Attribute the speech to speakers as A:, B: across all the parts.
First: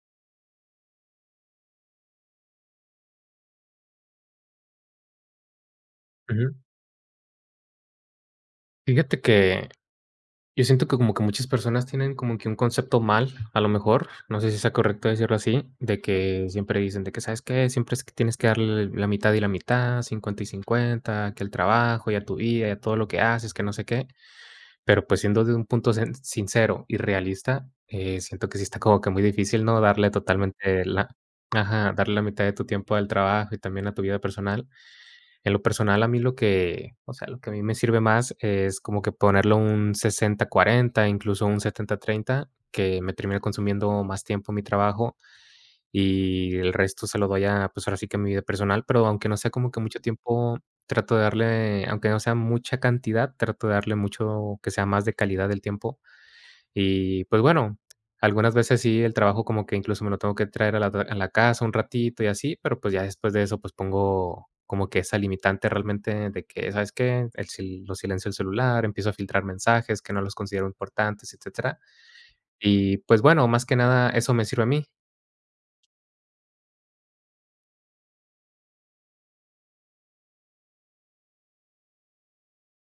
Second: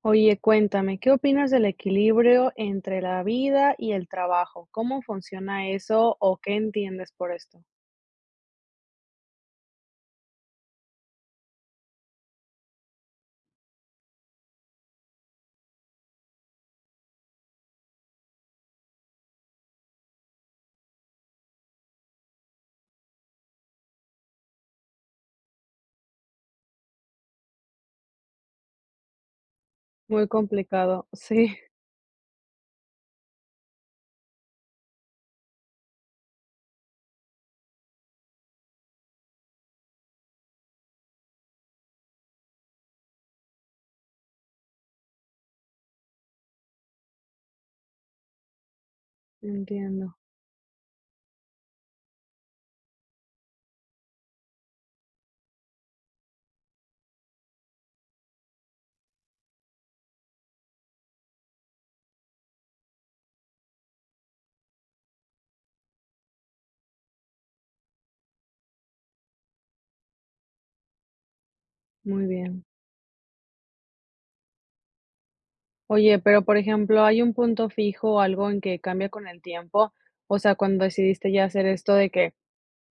A: Oye, cuéntame, ¿qué opinas del equilibrio entre la vida y el trabajo? ¿Cómo funciona eso o qué
B: Ujú.
A: entiendes por esto?
B: Fíjate que yo siento que como que muchas personas tienen como que un concepto mal, a lo mejor, no sé si sea correcto decirlo así, de que siempre dicen de que, ¿sabes qué? Siempre es que tienes que darle la mitad y la mitad, 50 y 50, que el trabajo y a tu vida y a todo lo que haces, que no sé qué, pero pues siendo de un punto sincero y realista, siento que sí está como que muy difícil, ¿no? Darle
A: Muy
B: totalmente
A: complicado,
B: la,
A: sí.
B: ajá, darle la mitad de tu tiempo al trabajo y también a tu vida personal. En lo personal, a mí lo que, o sea, lo que a mí me sirve más es como que ponerlo un 60 40, incluso un 70 30, que me termine consumiendo más tiempo mi trabajo y el resto se lo doy a, pues ahora sí que a mi vida personal, pero aunque no sea como que mucho
A: Entiendo,
B: tiempo, trato de darle, aunque no sea mucha cantidad, trato de darle mucho que sea más de calidad del tiempo y, pues, bueno, algunas veces sí, el trabajo como que incluso me lo tengo que traer a la casa un ratito y así, pero, pues, ya después de eso, pues, pongo como que esa limitante realmente de que, ¿sabes qué? El sil lo silencio el celular, empiezo a filtrar mensajes que no los considero importantes, etcétera.
A: muy bien.
B: Y, pues, bueno, más que nada eso me sirve a mí.
A: Oye, pero por ejemplo, ¿hay un punto fijo o algo en que cambia con el tiempo? O sea, cuando decidiste ya hacer esto de que,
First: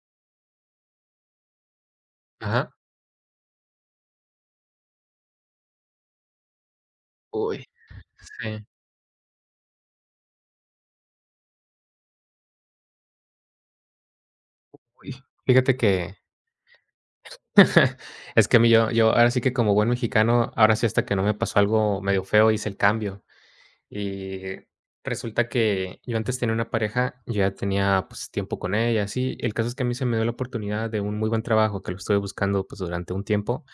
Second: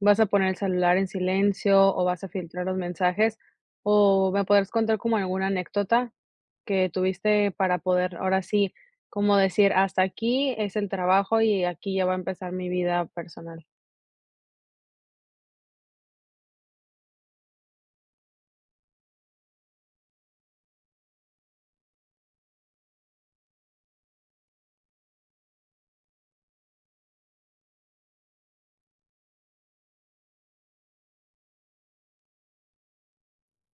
A: ¿vas a poner el celular en silencio o vas a filtrar
B: Ajá.
A: los mensajes? ¿O me podrás contar como alguna anécdota que tuviste
B: Uy.
A: para poder, ahora
B: Sí.
A: sí, como decir, hasta aquí es el trabajo y aquí ya va a empezar mi vida personal?
B: Uy. Fíjate que es que a mí yo ahora sí que como buen mexicano, ahora sí hasta que no me pasó algo medio feo hice el cambio. Y resulta que yo antes tenía una pareja, yo ya tenía, pues, tiempo con ella, así. El caso es que a mí se me dio la oportunidad de un muy buen trabajo que lo estuve buscando, pues, durante un tiempo,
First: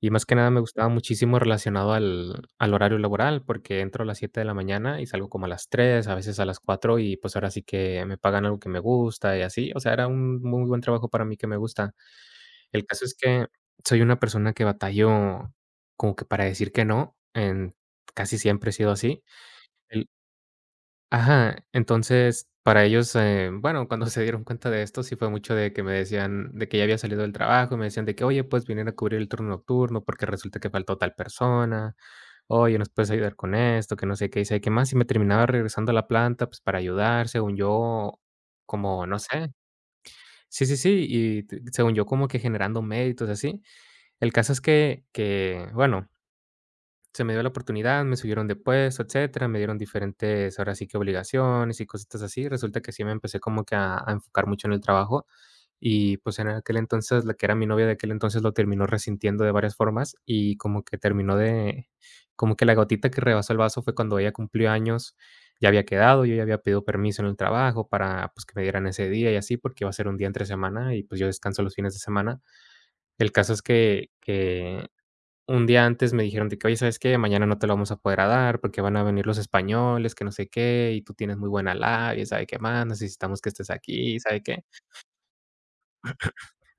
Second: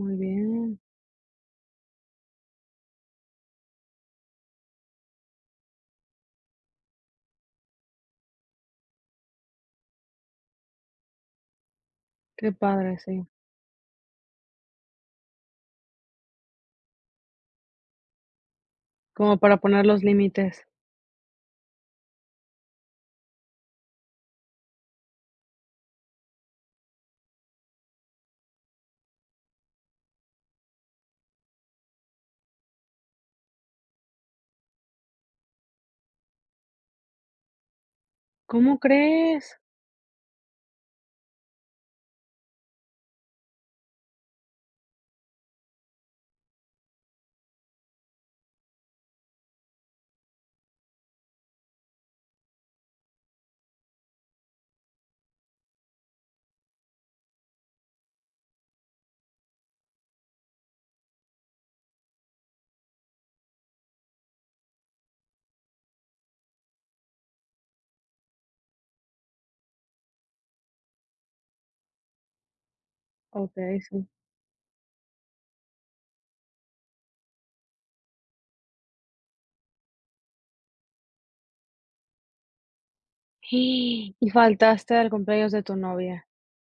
B: y más que nada me
A: bien,
B: gustaba muchísimo relacionado al horario laboral, porque entro a las 7 de la mañana y salgo como a las 3 a veces a las 4 y, pues, ahora sí que me pagan algo que me gusta y así. O sea, era un muy buen trabajo para mí que me gusta.
A: qué
B: El
A: padre,
B: caso es
A: sí.
B: que soy una persona que batallo como que para decir que no, en casi siempre he sido así.
A: Como para poner los
B: El
A: límites.
B: Ajá, entonces, para ellos, bueno, cuando se dieron cuenta de esto, sí fue mucho de que me decían, de que ya había salido del trabajo, y me decían de que, oye, pues vinieron a cubrir el turno nocturno porque resulta que faltó tal persona, oye, nos puedes ayudar con esto, que no sé qué, y sé qué más, y me terminaba regresando a la planta, pues para ayudar, según yo,
A: ¿Cómo
B: como, no sé,
A: crees?
B: sí, sí, sí, y según yo, como que generando méritos, así. El caso es que, bueno, se me dio la oportunidad, me subieron de puesto, etcétera, me dieron diferentes, ahora sí que obligaciones y cositas así. Resulta que sí me empecé como que a enfocar mucho en el trabajo y pues en aquel entonces, la que era mi novia de aquel entonces lo terminó resintiendo de varias formas y como que terminó de, como que la gotita que rebasó el vaso fue cuando ella cumplió años, ya había quedado, yo ya había pedido permiso en el trabajo para pues que me dieran ese día y así porque iba a ser un día entre semana y pues yo descanso los fines de semana. El caso es
A: Okey, sí.
B: que, un día antes me dijeron de que: "Oye, ¿sabes qué? Mañana no te lo vamos a poder a dar porque van a venir los españoles, que no sé qué, y tú tienes muy buena labia, sabe qué más, necesitamos que estés
A: Y
B: aquí, sabe qué".
A: faltaste al cumpleaños de tu novia.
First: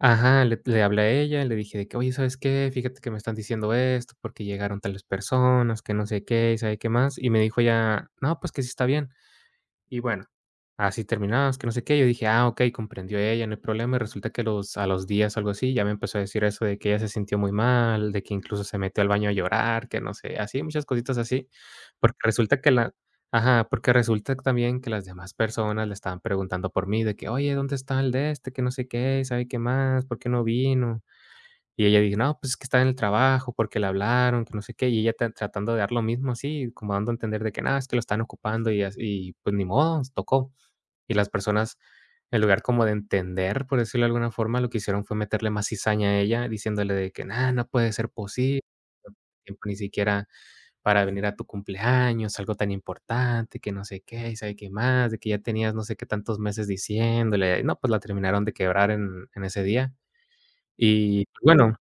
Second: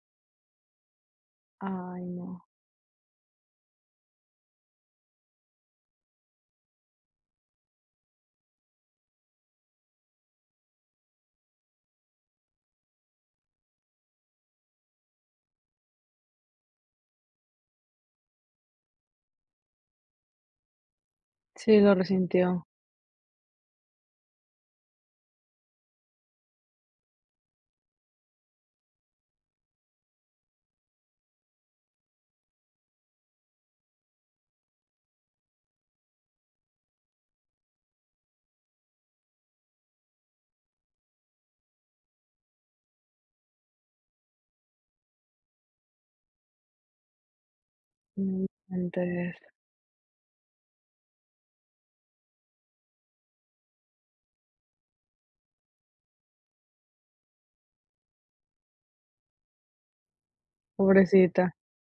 B: Ajá, le hablé a ella, le dije de que:
A: Ay,
B: "Oye, ¿sabes
A: no.
B: qué? Fíjate que me están diciendo esto, porque llegaron tales personas, que no sé qué, y sabe qué más". Y me dijo ella: "No, pues que sí está bien". Y bueno, así terminamos, que no sé qué. Yo dije: "Ah, okey, comprendió ella, no hay problema". Y resulta que los a los días o algo así, ya me empezó a decir eso de que ella se sintió muy mal, de que incluso se metió al baño a llorar, que no sé, así, muchas cositas así.
A: Sí, lo
B: Porque resulta
A: resintió.
B: que la ajá, porque resulta también que las demás personas le estaban preguntando por mí, de que: "Oye, ¿dónde está el de este? Que no sé qué, ¿sabe qué más? ¿Por qué no vino?". Y ella dijo: "No, pues es que estaba en el trabajo, porque le hablaron, que no sé qué", y ella ta tratando de dar lo mismo así, como dando a entender de que: nada es que lo están ocupando", y as y pues ni modo, tocó. Y las personas, en lugar como de entender, por decirlo de alguna forma, lo que hicieron fue meterle más cizaña a ella, diciéndole de que: nada no puede ser
A: No
B: posible,
A: inventes,
B: tiempo ni siquiera para venir a tu cumpleaños, algo tan importante, que no sé qué, y sabe qué más, de que ya tenías no sé qué tantos meses diciéndole". No, pues la terminaron de quebrar en ese día. Y pues,
A: pobrecita.
B: bueno,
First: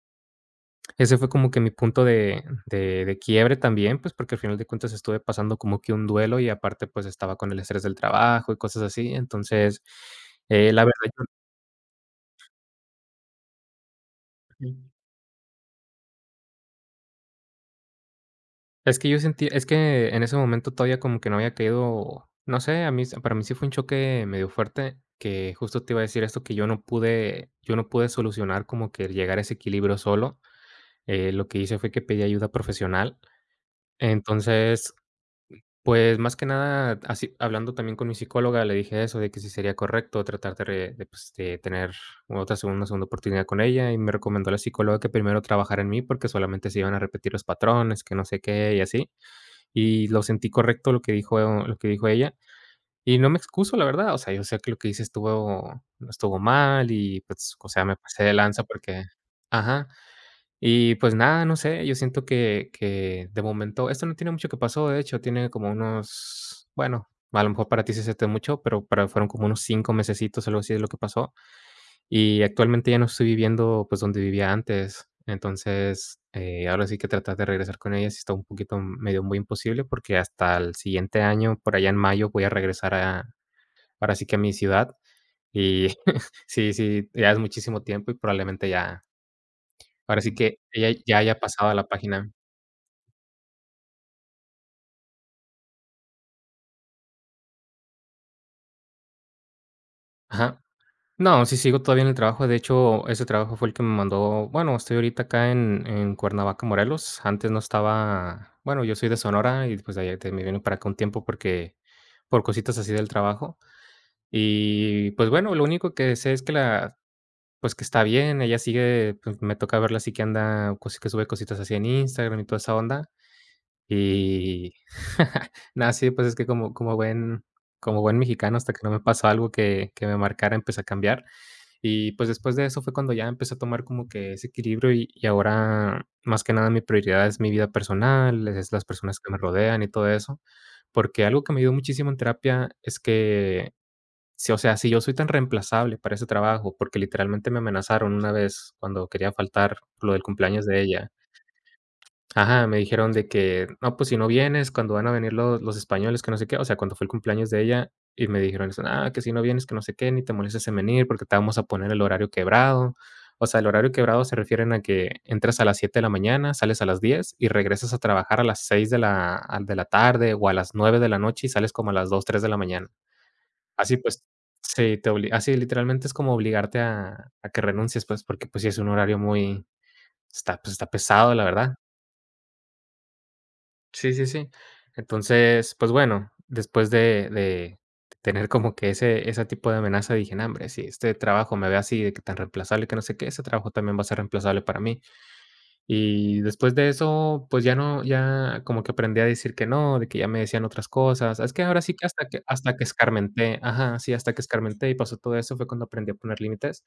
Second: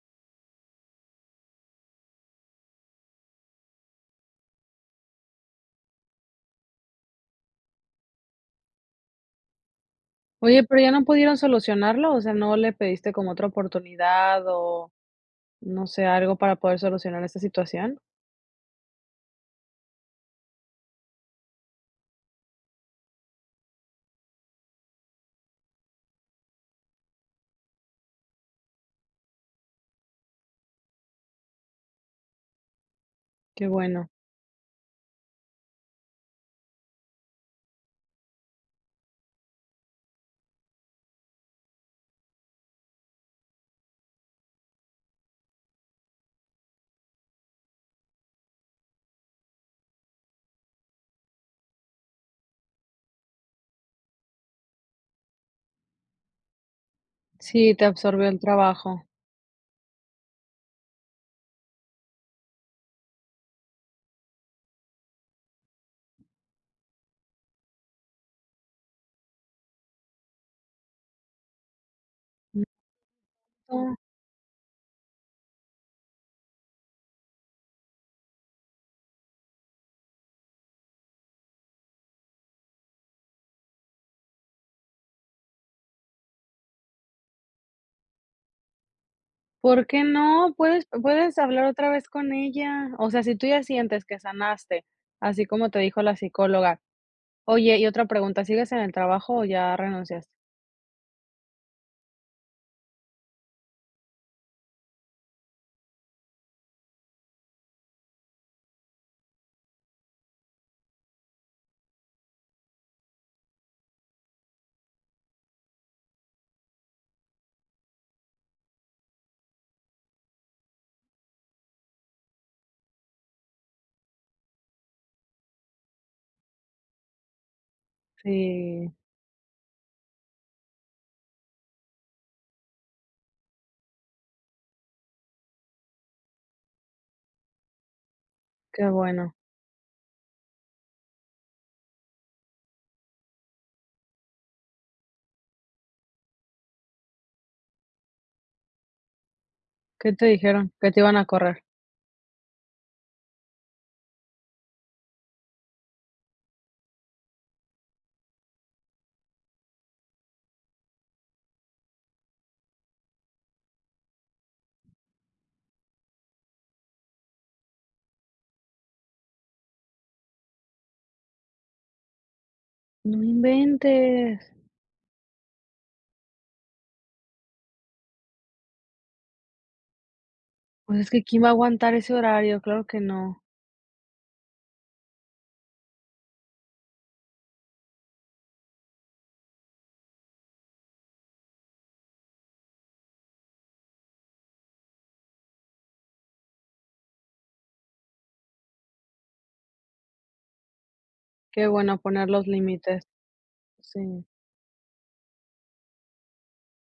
B: ese fue como que mi punto de quiebre también, pues, porque al final de cuentas estuve pasando como que un duelo y aparte, pues, estaba con el estrés del trabajo y cosas así. Entonces,
A: Oye, pero
B: la
A: ya no
B: verdad yo
A: pudieron solucionarlo, o sea, ¿no le pediste como otra oportunidad o no sé, algo para poder solucionar esta situación?
B: es que yo sentí es que en ese momento todavía como que no había caído, no sé, a mí para mí sí fue un choque medio fuerte, que justo te iba a decir esto, que yo no pude solucionar como que llegar a ese equilibrio solo. Lo que hice fue que pedí ayuda profesional.
A: Qué bueno.
B: Entonces pues, más que nada, así hablando también con mi psicóloga, le dije eso, de que si sería correcto tratar de, pues, de tener otra segunda oportunidad con ella, y me recomendó la psicóloga que primero trabajara en mí, porque solamente se iban a repetir los patrones, que no sé qué, y así. Y lo sentí correcto lo que dijo ella, y no me excuso, la verdad, o sea, yo sé que lo que hice estuvo mal y, pues, o
A: Sí, te
B: sea, me pasé
A: absorbió
B: de
A: el
B: lanza porque
A: trabajo.
B: ajá. Y pues nada, no sé, yo siento que de momento esto no tiene mucho que pasó, de hecho, tiene como unos, bueno, a lo mejor para ti sí se siente mucho, pero para fueron como unos 5 mesecitos, algo así de lo que pasó. Y actualmente ya no estoy viviendo,
A: No,
B: pues, donde vivía antes. Entonces, ahora sí que tratar de regresar con ella sí está un poquito medio muy imposible, porque hasta el siguiente año, por allá en mayo, voy a regresar a ahora sí que a mi ciudad. Y sí, sí, ya es muchísimo tiempo y probablemente ya
A: ¿por qué
B: ahora sí
A: no?
B: que
A: Puedes
B: ella ya
A: puedes
B: haya
A: hablar
B: pasado a la
A: otra vez
B: página.
A: con ella. O sea, si tú ya sientes que sanaste, así como te dijo la psicóloga. Oye, y otra pregunta, ¿sigues en el trabajo o ya renunciaste?
B: Ajá. No, sí sigo todavía en el trabajo. De hecho, ese trabajo fue el que me mandó. Bueno, estoy ahorita acá en Cuernavaca, Morelos. Antes no estaba. Bueno, yo soy de Sonora y pues de allá me vine para acá un tiempo porque por cositas así del trabajo. Y pues bueno, lo único que sé es que la, pues que está bien. Ella sigue, pues, me toca verla así que anda, que sube cositas así en Instagram y toda esa onda. Y nada, sí, pues es que como, como buen mexicano, hasta que
A: Sí,
B: no me pasó algo que me marcara, empecé a cambiar. Y pues después de eso fue cuando ya empecé a tomar como que ese equilibrio y ahora más que nada mi prioridad es mi vida personal, es las
A: qué
B: personas que
A: bueno.
B: me rodean y todo eso, porque algo que me ayudó muchísimo en terapia es que, si, o sea, si yo soy tan reemplazable para ese trabajo, porque literalmente me amenazaron una vez cuando quería faltar por
A: ¿Qué
B: lo del
A: te
B: cumpleaños
A: dijeron?
B: de
A: Que te
B: ella,
A: iban a correr.
B: ajá, me dijeron de que: "No, pues si no vienes, cuando van a venir los españoles", que no sé qué, o sea, cuando fue el cumpleaños de ella, y me dijeron eso: "Ah, que si no vienes, que no sé qué, ni te molestes en venir, porque te vamos a poner el horario quebrado". O sea, el horario quebrado se refieren a que entras a las 7 de la mañana, sales a las 10 y regresas a trabajar a las 6 de la tarde o a las 9 de la noche y sales como a las 2 3 de la mañana.
A: No
B: Así, pues
A: inventes.
B: sí, te obli así literalmente es como obligarte a que renuncies, pues, porque, pues, sí es un horario muy está, pues, está
A: Pues es que
B: pesado,
A: ¿quién
B: la
A: va a
B: verdad.
A: aguantar ese horario? Claro que no.
B: Sí, sí, sí. Entonces, pues bueno, después de tener como que ese tipo de amenaza, dije: "No, hombre, si este trabajo me ve así de que tan reemplazable, que no sé qué, ese trabajo también va a ser reemplazable para mí". Y después de eso, pues ya no ya como que aprendí a decir que no, de que ya me decían otras cosas. Es que
A: Qué
B: ahora sí
A: bueno
B: que
A: poner
B: hasta que
A: los
B: hasta que
A: límites,
B: escarmenté, ajá, sí,
A: sí.
B: hasta que escarmenté y pasó todo eso, fue cuando aprendí a poner límites.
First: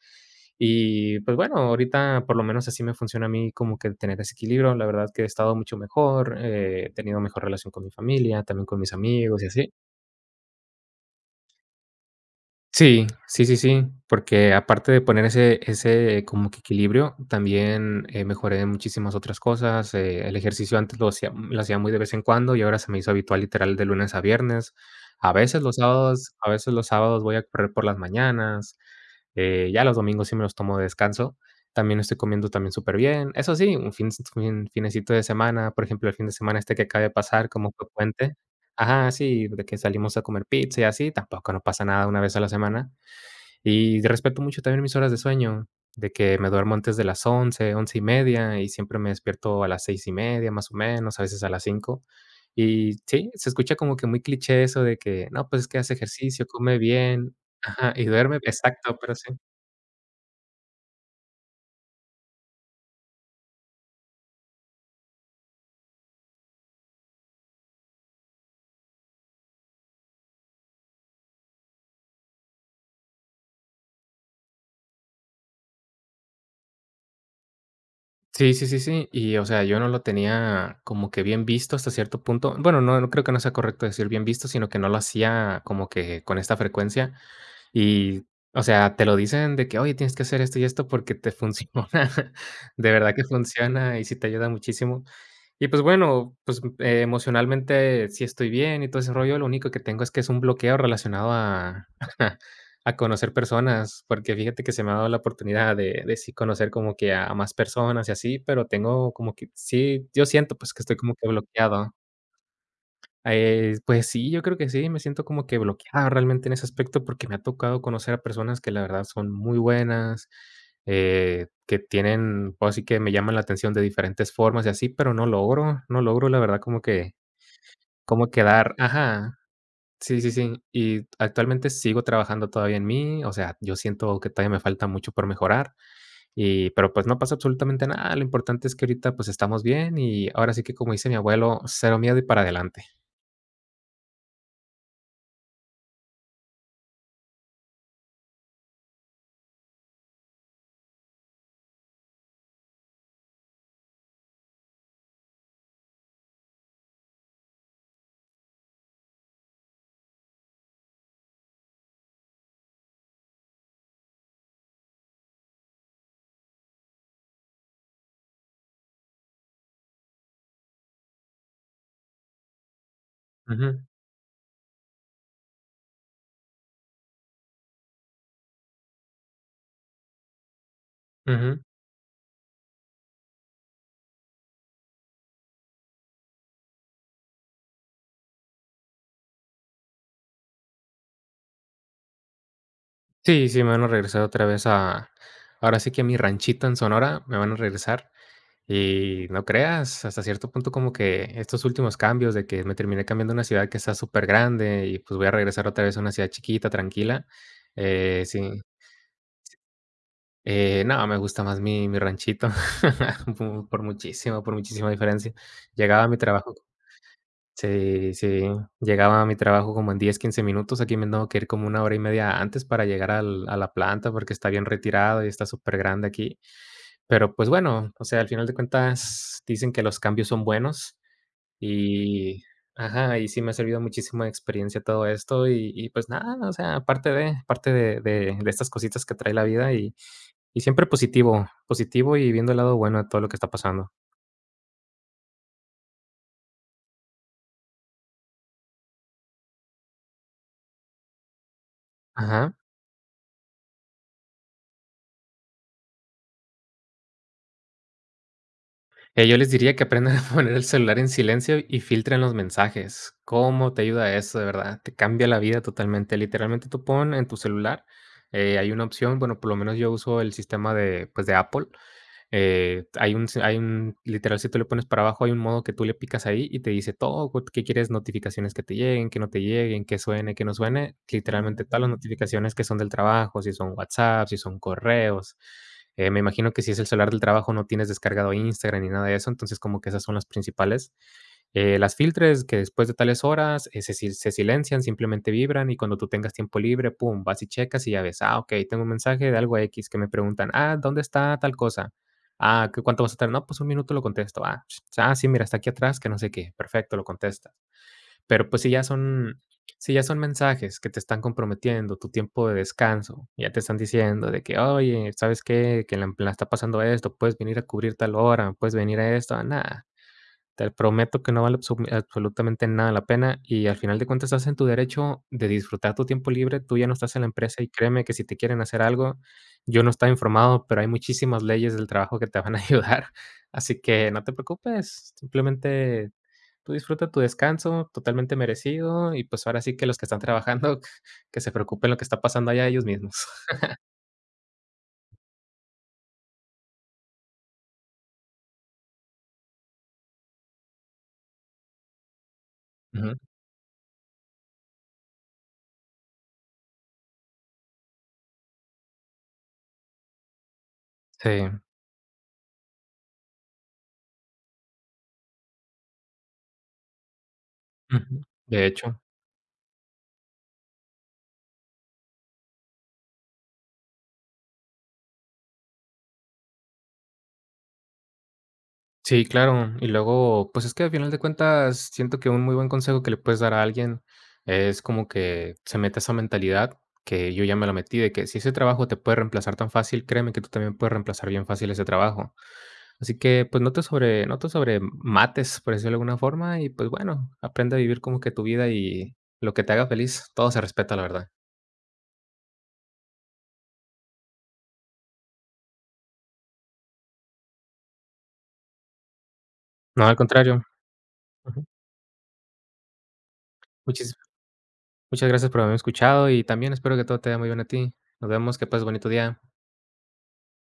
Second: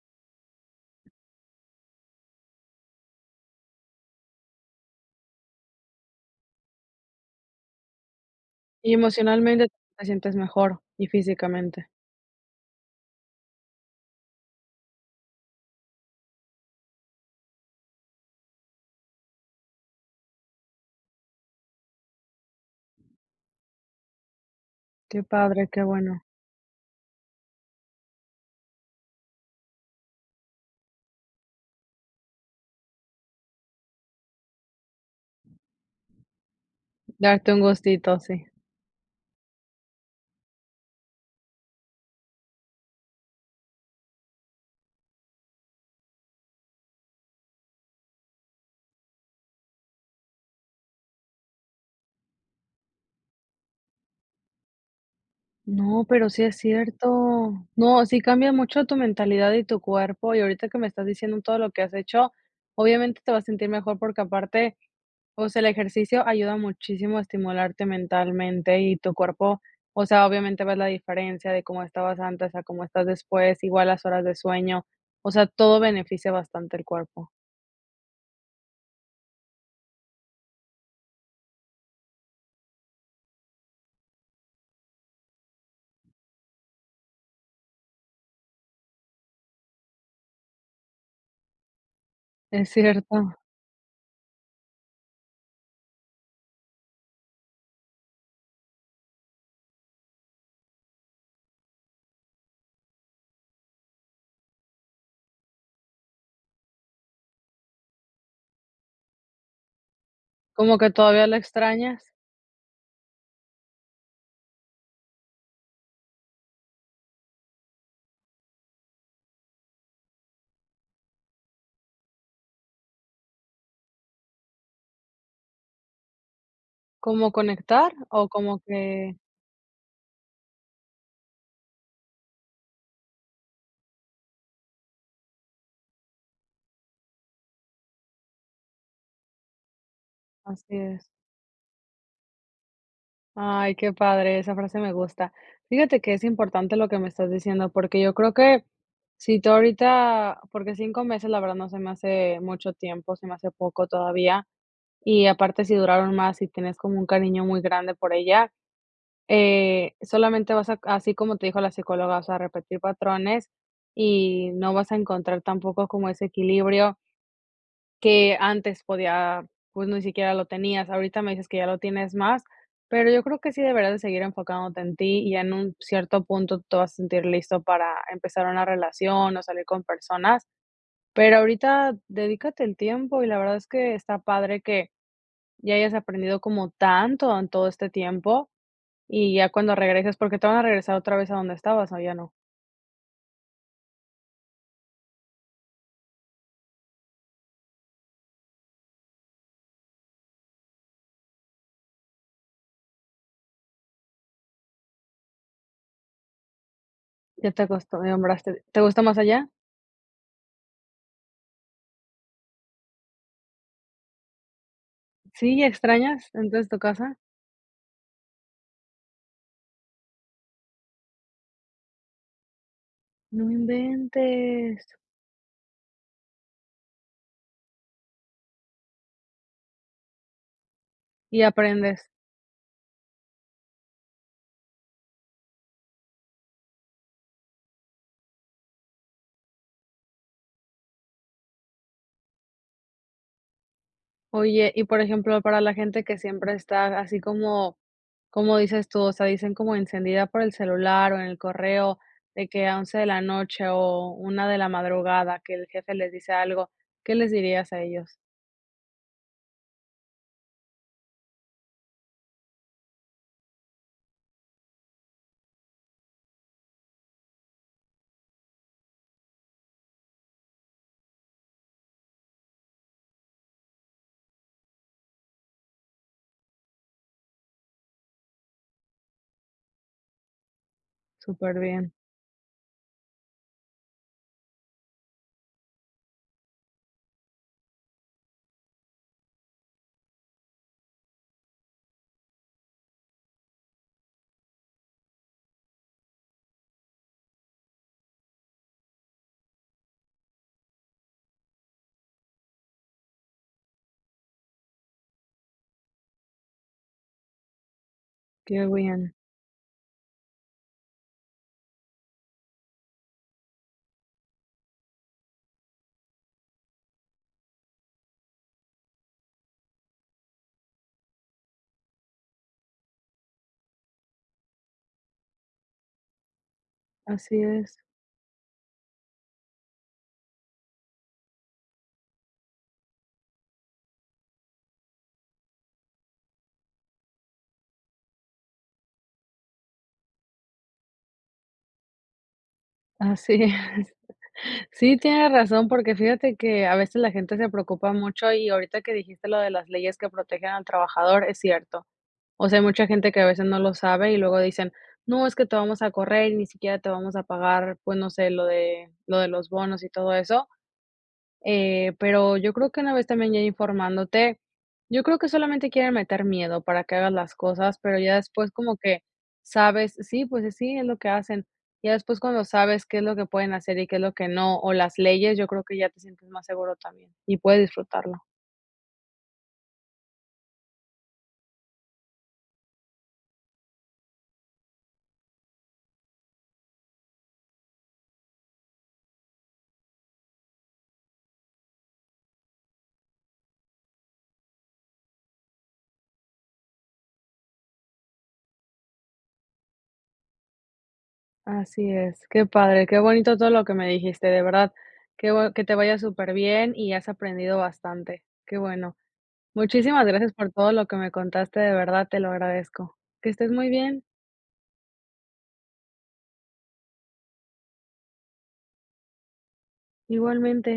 B: Y, pues bueno, ahorita por lo menos así me funciona a mí como que tener ese equilibrio. La verdad que he estado mucho mejor, he tenido mejor relación con mi familia, también con mis
A: Y
B: amigos y
A: emocionalmente
B: así.
A: te sientes mejor y físicamente.
B: Sí, sí, sí, sí, porque aparte de poner ese como que equilibrio, también, mejoré en muchísimas otras cosas, el ejercicio antes lo hacía muy de vez en cuando y ahora se me hizo habitual literal de lunes a viernes.
A: Qué padre, qué bueno.
B: A veces los sábados voy a correr por las mañanas, ya los domingos sí me los tomo de descanso. También estoy comiendo también súper bien. Eso sí, un finecito de semana, por ejemplo, el fin de semana este que acaba de pasar,
A: Darte un
B: como fue
A: gustito,
B: puente.
A: sí.
B: Ajá, sí, de que salimos a comer pizza y así, tampoco no pasa nada una vez a la semana. Y respeto mucho también mis horas de sueño, de que me duermo antes de las 11 y media, y siempre me despierto a las 6:30, más o menos, a veces a las 5. Y sí, se escucha como que muy cliché eso de que, no, pues es que hace
A: No, pero sí
B: ejercicio,
A: es
B: come bien,
A: cierto.
B: ajá,
A: No,
B: y
A: sí
B: duerme,
A: cambia mucho tu
B: exacto, pero sí.
A: mentalidad y tu cuerpo. Y ahorita que me estás diciendo todo lo que has hecho, obviamente te vas a sentir mejor porque aparte, o sea, el ejercicio ayuda muchísimo a estimularte mentalmente y tu cuerpo, o sea, obviamente ves la diferencia de cómo estabas antes a cómo estás después, igual las horas de sueño, o sea, todo beneficia bastante el cuerpo.
B: Sí, sí, sí, sí. Y, o sea, yo no lo tenía como que bien visto hasta cierto punto. Bueno, no, no creo que no sea correcto decir bien visto, sino que no lo hacía como que con esta frecuencia. Y, o sea, te lo dicen de que: "Oye, tienes que hacer esto y esto porque te funciona".
A: Es
B: De verdad que
A: cierto,
B: funciona y sí te ayuda muchísimo. Y, pues, bueno, pues, emocionalmente sí estoy bien y todo ese rollo, lo único que tengo es que es un bloqueo relacionado a a conocer personas, porque fíjate que se me ha dado la oportunidad de sí conocer como que a más personas y así, pero tengo como que sí, yo siento, pues,
A: como
B: que
A: que
B: estoy como
A: todavía
B: que
A: lo
B: bloqueado.
A: extrañas,
B: Pues sí, yo creo que sí, me siento como que bloqueado realmente en ese aspecto porque me ha tocado conocer a personas que la verdad son muy buenas, que tienen, pues sí que me llaman la atención de diferentes formas y así, pero no logro la verdad como que,
A: como conectar o
B: como
A: como
B: quedar,
A: que
B: ajá, sí, sí, sí, y actualmente sigo trabajando todavía en mí, o sea, yo siento que todavía me falta mucho por mejorar, y, pero pues no pasa absolutamente nada, lo importante es que ahorita pues estamos bien y ahora sí que
A: así
B: como
A: es.
B: dice mi abuelo, cero miedo y para adelante.
A: Ay, qué padre, esa frase me gusta. Fíjate que es importante lo que me estás diciendo, porque yo creo que si tú ahorita, porque 5 meses la verdad no se me hace mucho tiempo, se me hace poco todavía. Y aparte, si duraron más y tienes como un cariño muy grande por ella, solamente vas a, así como te dijo la psicóloga, o sea, repetir patrones y no vas a encontrar tampoco como ese equilibrio que antes podía, pues, ni siquiera lo tenías. Ahorita me dices que ya lo tienes más, pero yo creo que sí
B: Ujú,
A: deberás de seguir enfocándote en ti y ya en un cierto punto te vas a sentir listo para empezar una relación o salir con personas. Pero
B: ujú.
A: ahorita dedícate el tiempo y la verdad es que está padre que ya hayas aprendido como tanto en todo este tiempo, y ya cuando regreses, porque te van a regresar otra vez a donde estabas, ¿o ya no?
B: Sí, sí, me van a regresar otra vez a ahora sí que a mi ranchito en Sonora me van a regresar. Y no creas, hasta cierto punto como que estos últimos cambios de que me terminé cambiando a una ciudad que está súper grande y pues voy a regresar otra vez a una ciudad chiquita, tranquila.
A: Ya te
B: Sí,
A: acostumbraste. ¿Te gusta más allá?
B: no, me gusta más mi ranchito, por muchísimo, por muchísima diferencia.
A: Sí,
B: Llegaba a mi
A: ¿extrañas
B: trabajo
A: entonces tu casa?
B: Sí, sí, llegaba a mi trabajo como en 10, 15 minutos, aquí me tengo que ir como una hora y media antes para llegar al
A: No
B: a la planta, porque está bien
A: inventes.
B: retirado y está súper grande aquí. Pero, pues, bueno, o sea, al final de cuentas dicen que los cambios son buenos
A: Y aprendes.
B: y ajá, y sí me ha servido muchísimo de experiencia todo esto pues, nada, o sea, parte de estas cositas que trae la vida y siempre positivo, positivo y viendo el lado bueno de todo lo que está pasando.
A: Oye, y por ejemplo, para la gente que siempre está así como, como dices tú, o sea, dicen como encendida por el celular o en el correo, de
B: Ajá.
A: que a 11 de la noche o 1 de la madrugada, que el jefe les dice algo, ¿qué les dirías a ellos?
B: Yo les diría que aprendan a poner el celular en silencio y filtren los mensajes. ¿Cómo te ayuda eso, de verdad? Te cambia la vida totalmente. Literalmente tú pon en tu celular, hay una opción, bueno, por lo menos yo uso el sistema de, pues, de Apple, hay un literal, si tú le pones para abajo, hay un modo que tú le picas ahí y te dice todo, qué quieres notificaciones que te lleguen, que no te lleguen, que suene, que no suene.
A: Súper
B: Literalmente todas las
A: bien,
B: Mm. notificaciones que son del trabajo, si son WhatsApp, si son correos. Me imagino que si es el celular del trabajo no tienes descargado Instagram ni nada de eso, entonces como que esas son las principales. Las filtres que después de tales horas, se silencian, simplemente vibran y cuando tú tengas tiempo libre, pum, vas y checas y ya ves, ah, ok, tengo un mensaje de algo X que me preguntan, ah, ¿dónde está tal cosa? Ah, ¿qué cuánto vas a tardar? No, pues un minuto lo contesto. Ah, ps, ah, sí, mira, está aquí atrás, que no sé qué. Perfecto, lo contestas. Pero, pues,
A: qué bien.
B: si ya son mensajes que te están comprometiendo tu tiempo de descanso, ya te están diciendo de que: "Oye, ¿sabes qué? Que la está pasando esto, puedes venir a cubrir tal hora, puedes venir a esto". Ah, nada. Te prometo que no vale absolutamente nada la pena, y al final de cuentas estás en tu derecho de disfrutar tu tiempo libre. Tú ya no estás en la
A: Así
B: empresa, y
A: es,
B: créeme que si te quieren hacer algo, yo no estaba informado, pero hay muchísimas leyes del trabajo que te van a ayudar. Así que no te preocupes, simplemente tú disfruta tu descanso totalmente merecido, y pues ahora sí que los que están trabajando, que se preocupen lo que está pasando allá ellos mismos.
A: así es. Sí, tienes razón, porque fíjate que a veces la gente se preocupa mucho y ahorita que dijiste lo de las leyes que protegen al trabajador, es cierto. O sea, hay mucha gente
B: Ujú.
A: que a veces no lo sabe y luego dicen, no, es que te vamos a correr y ni siquiera te vamos a pagar, pues no sé, lo de los bonos y todo eso.
B: Sí,
A: Pero yo creo que una vez también ya informándote, yo creo que solamente quieren meter miedo para que hagas las cosas, pero ya
B: ujú,
A: después
B: de
A: como
B: hecho.
A: que sabes, sí, pues sí, es lo que hacen. Ya después cuando sabes qué es lo que pueden hacer y qué es lo que no, o las leyes, yo creo que ya te sientes más seguro también y puedes disfrutarlo.
B: Sí, claro. Y luego, pues es que al final de cuentas, siento que un muy buen consejo que le puedes dar a alguien es como que se meta esa mentalidad que yo ya me la metí, de que si ese trabajo te puede reemplazar tan fácil, créeme que tú también puedes reemplazar bien fácil ese trabajo. Así que, pues no te sobremates, por decirlo de alguna forma, y pues bueno, aprende a vivir como que tu vida y lo que te haga feliz, todo se respeta, la verdad.
A: Así es, qué padre, qué bonito todo lo que me dijiste, de verdad, qué bu- que te vaya súper bien y has aprendido bastante, qué bueno. Muchísimas
B: No, al
A: gracias por
B: contrario.
A: todo lo que me contaste,
B: Ujú.
A: de verdad te lo agradezco. Que estés muy bien.
B: Muchis- muchas gracias por haberme escuchado y también espero que todo te vaya muy bien a ti. Nos vemos, que pases bonito día.
A: Igualmente.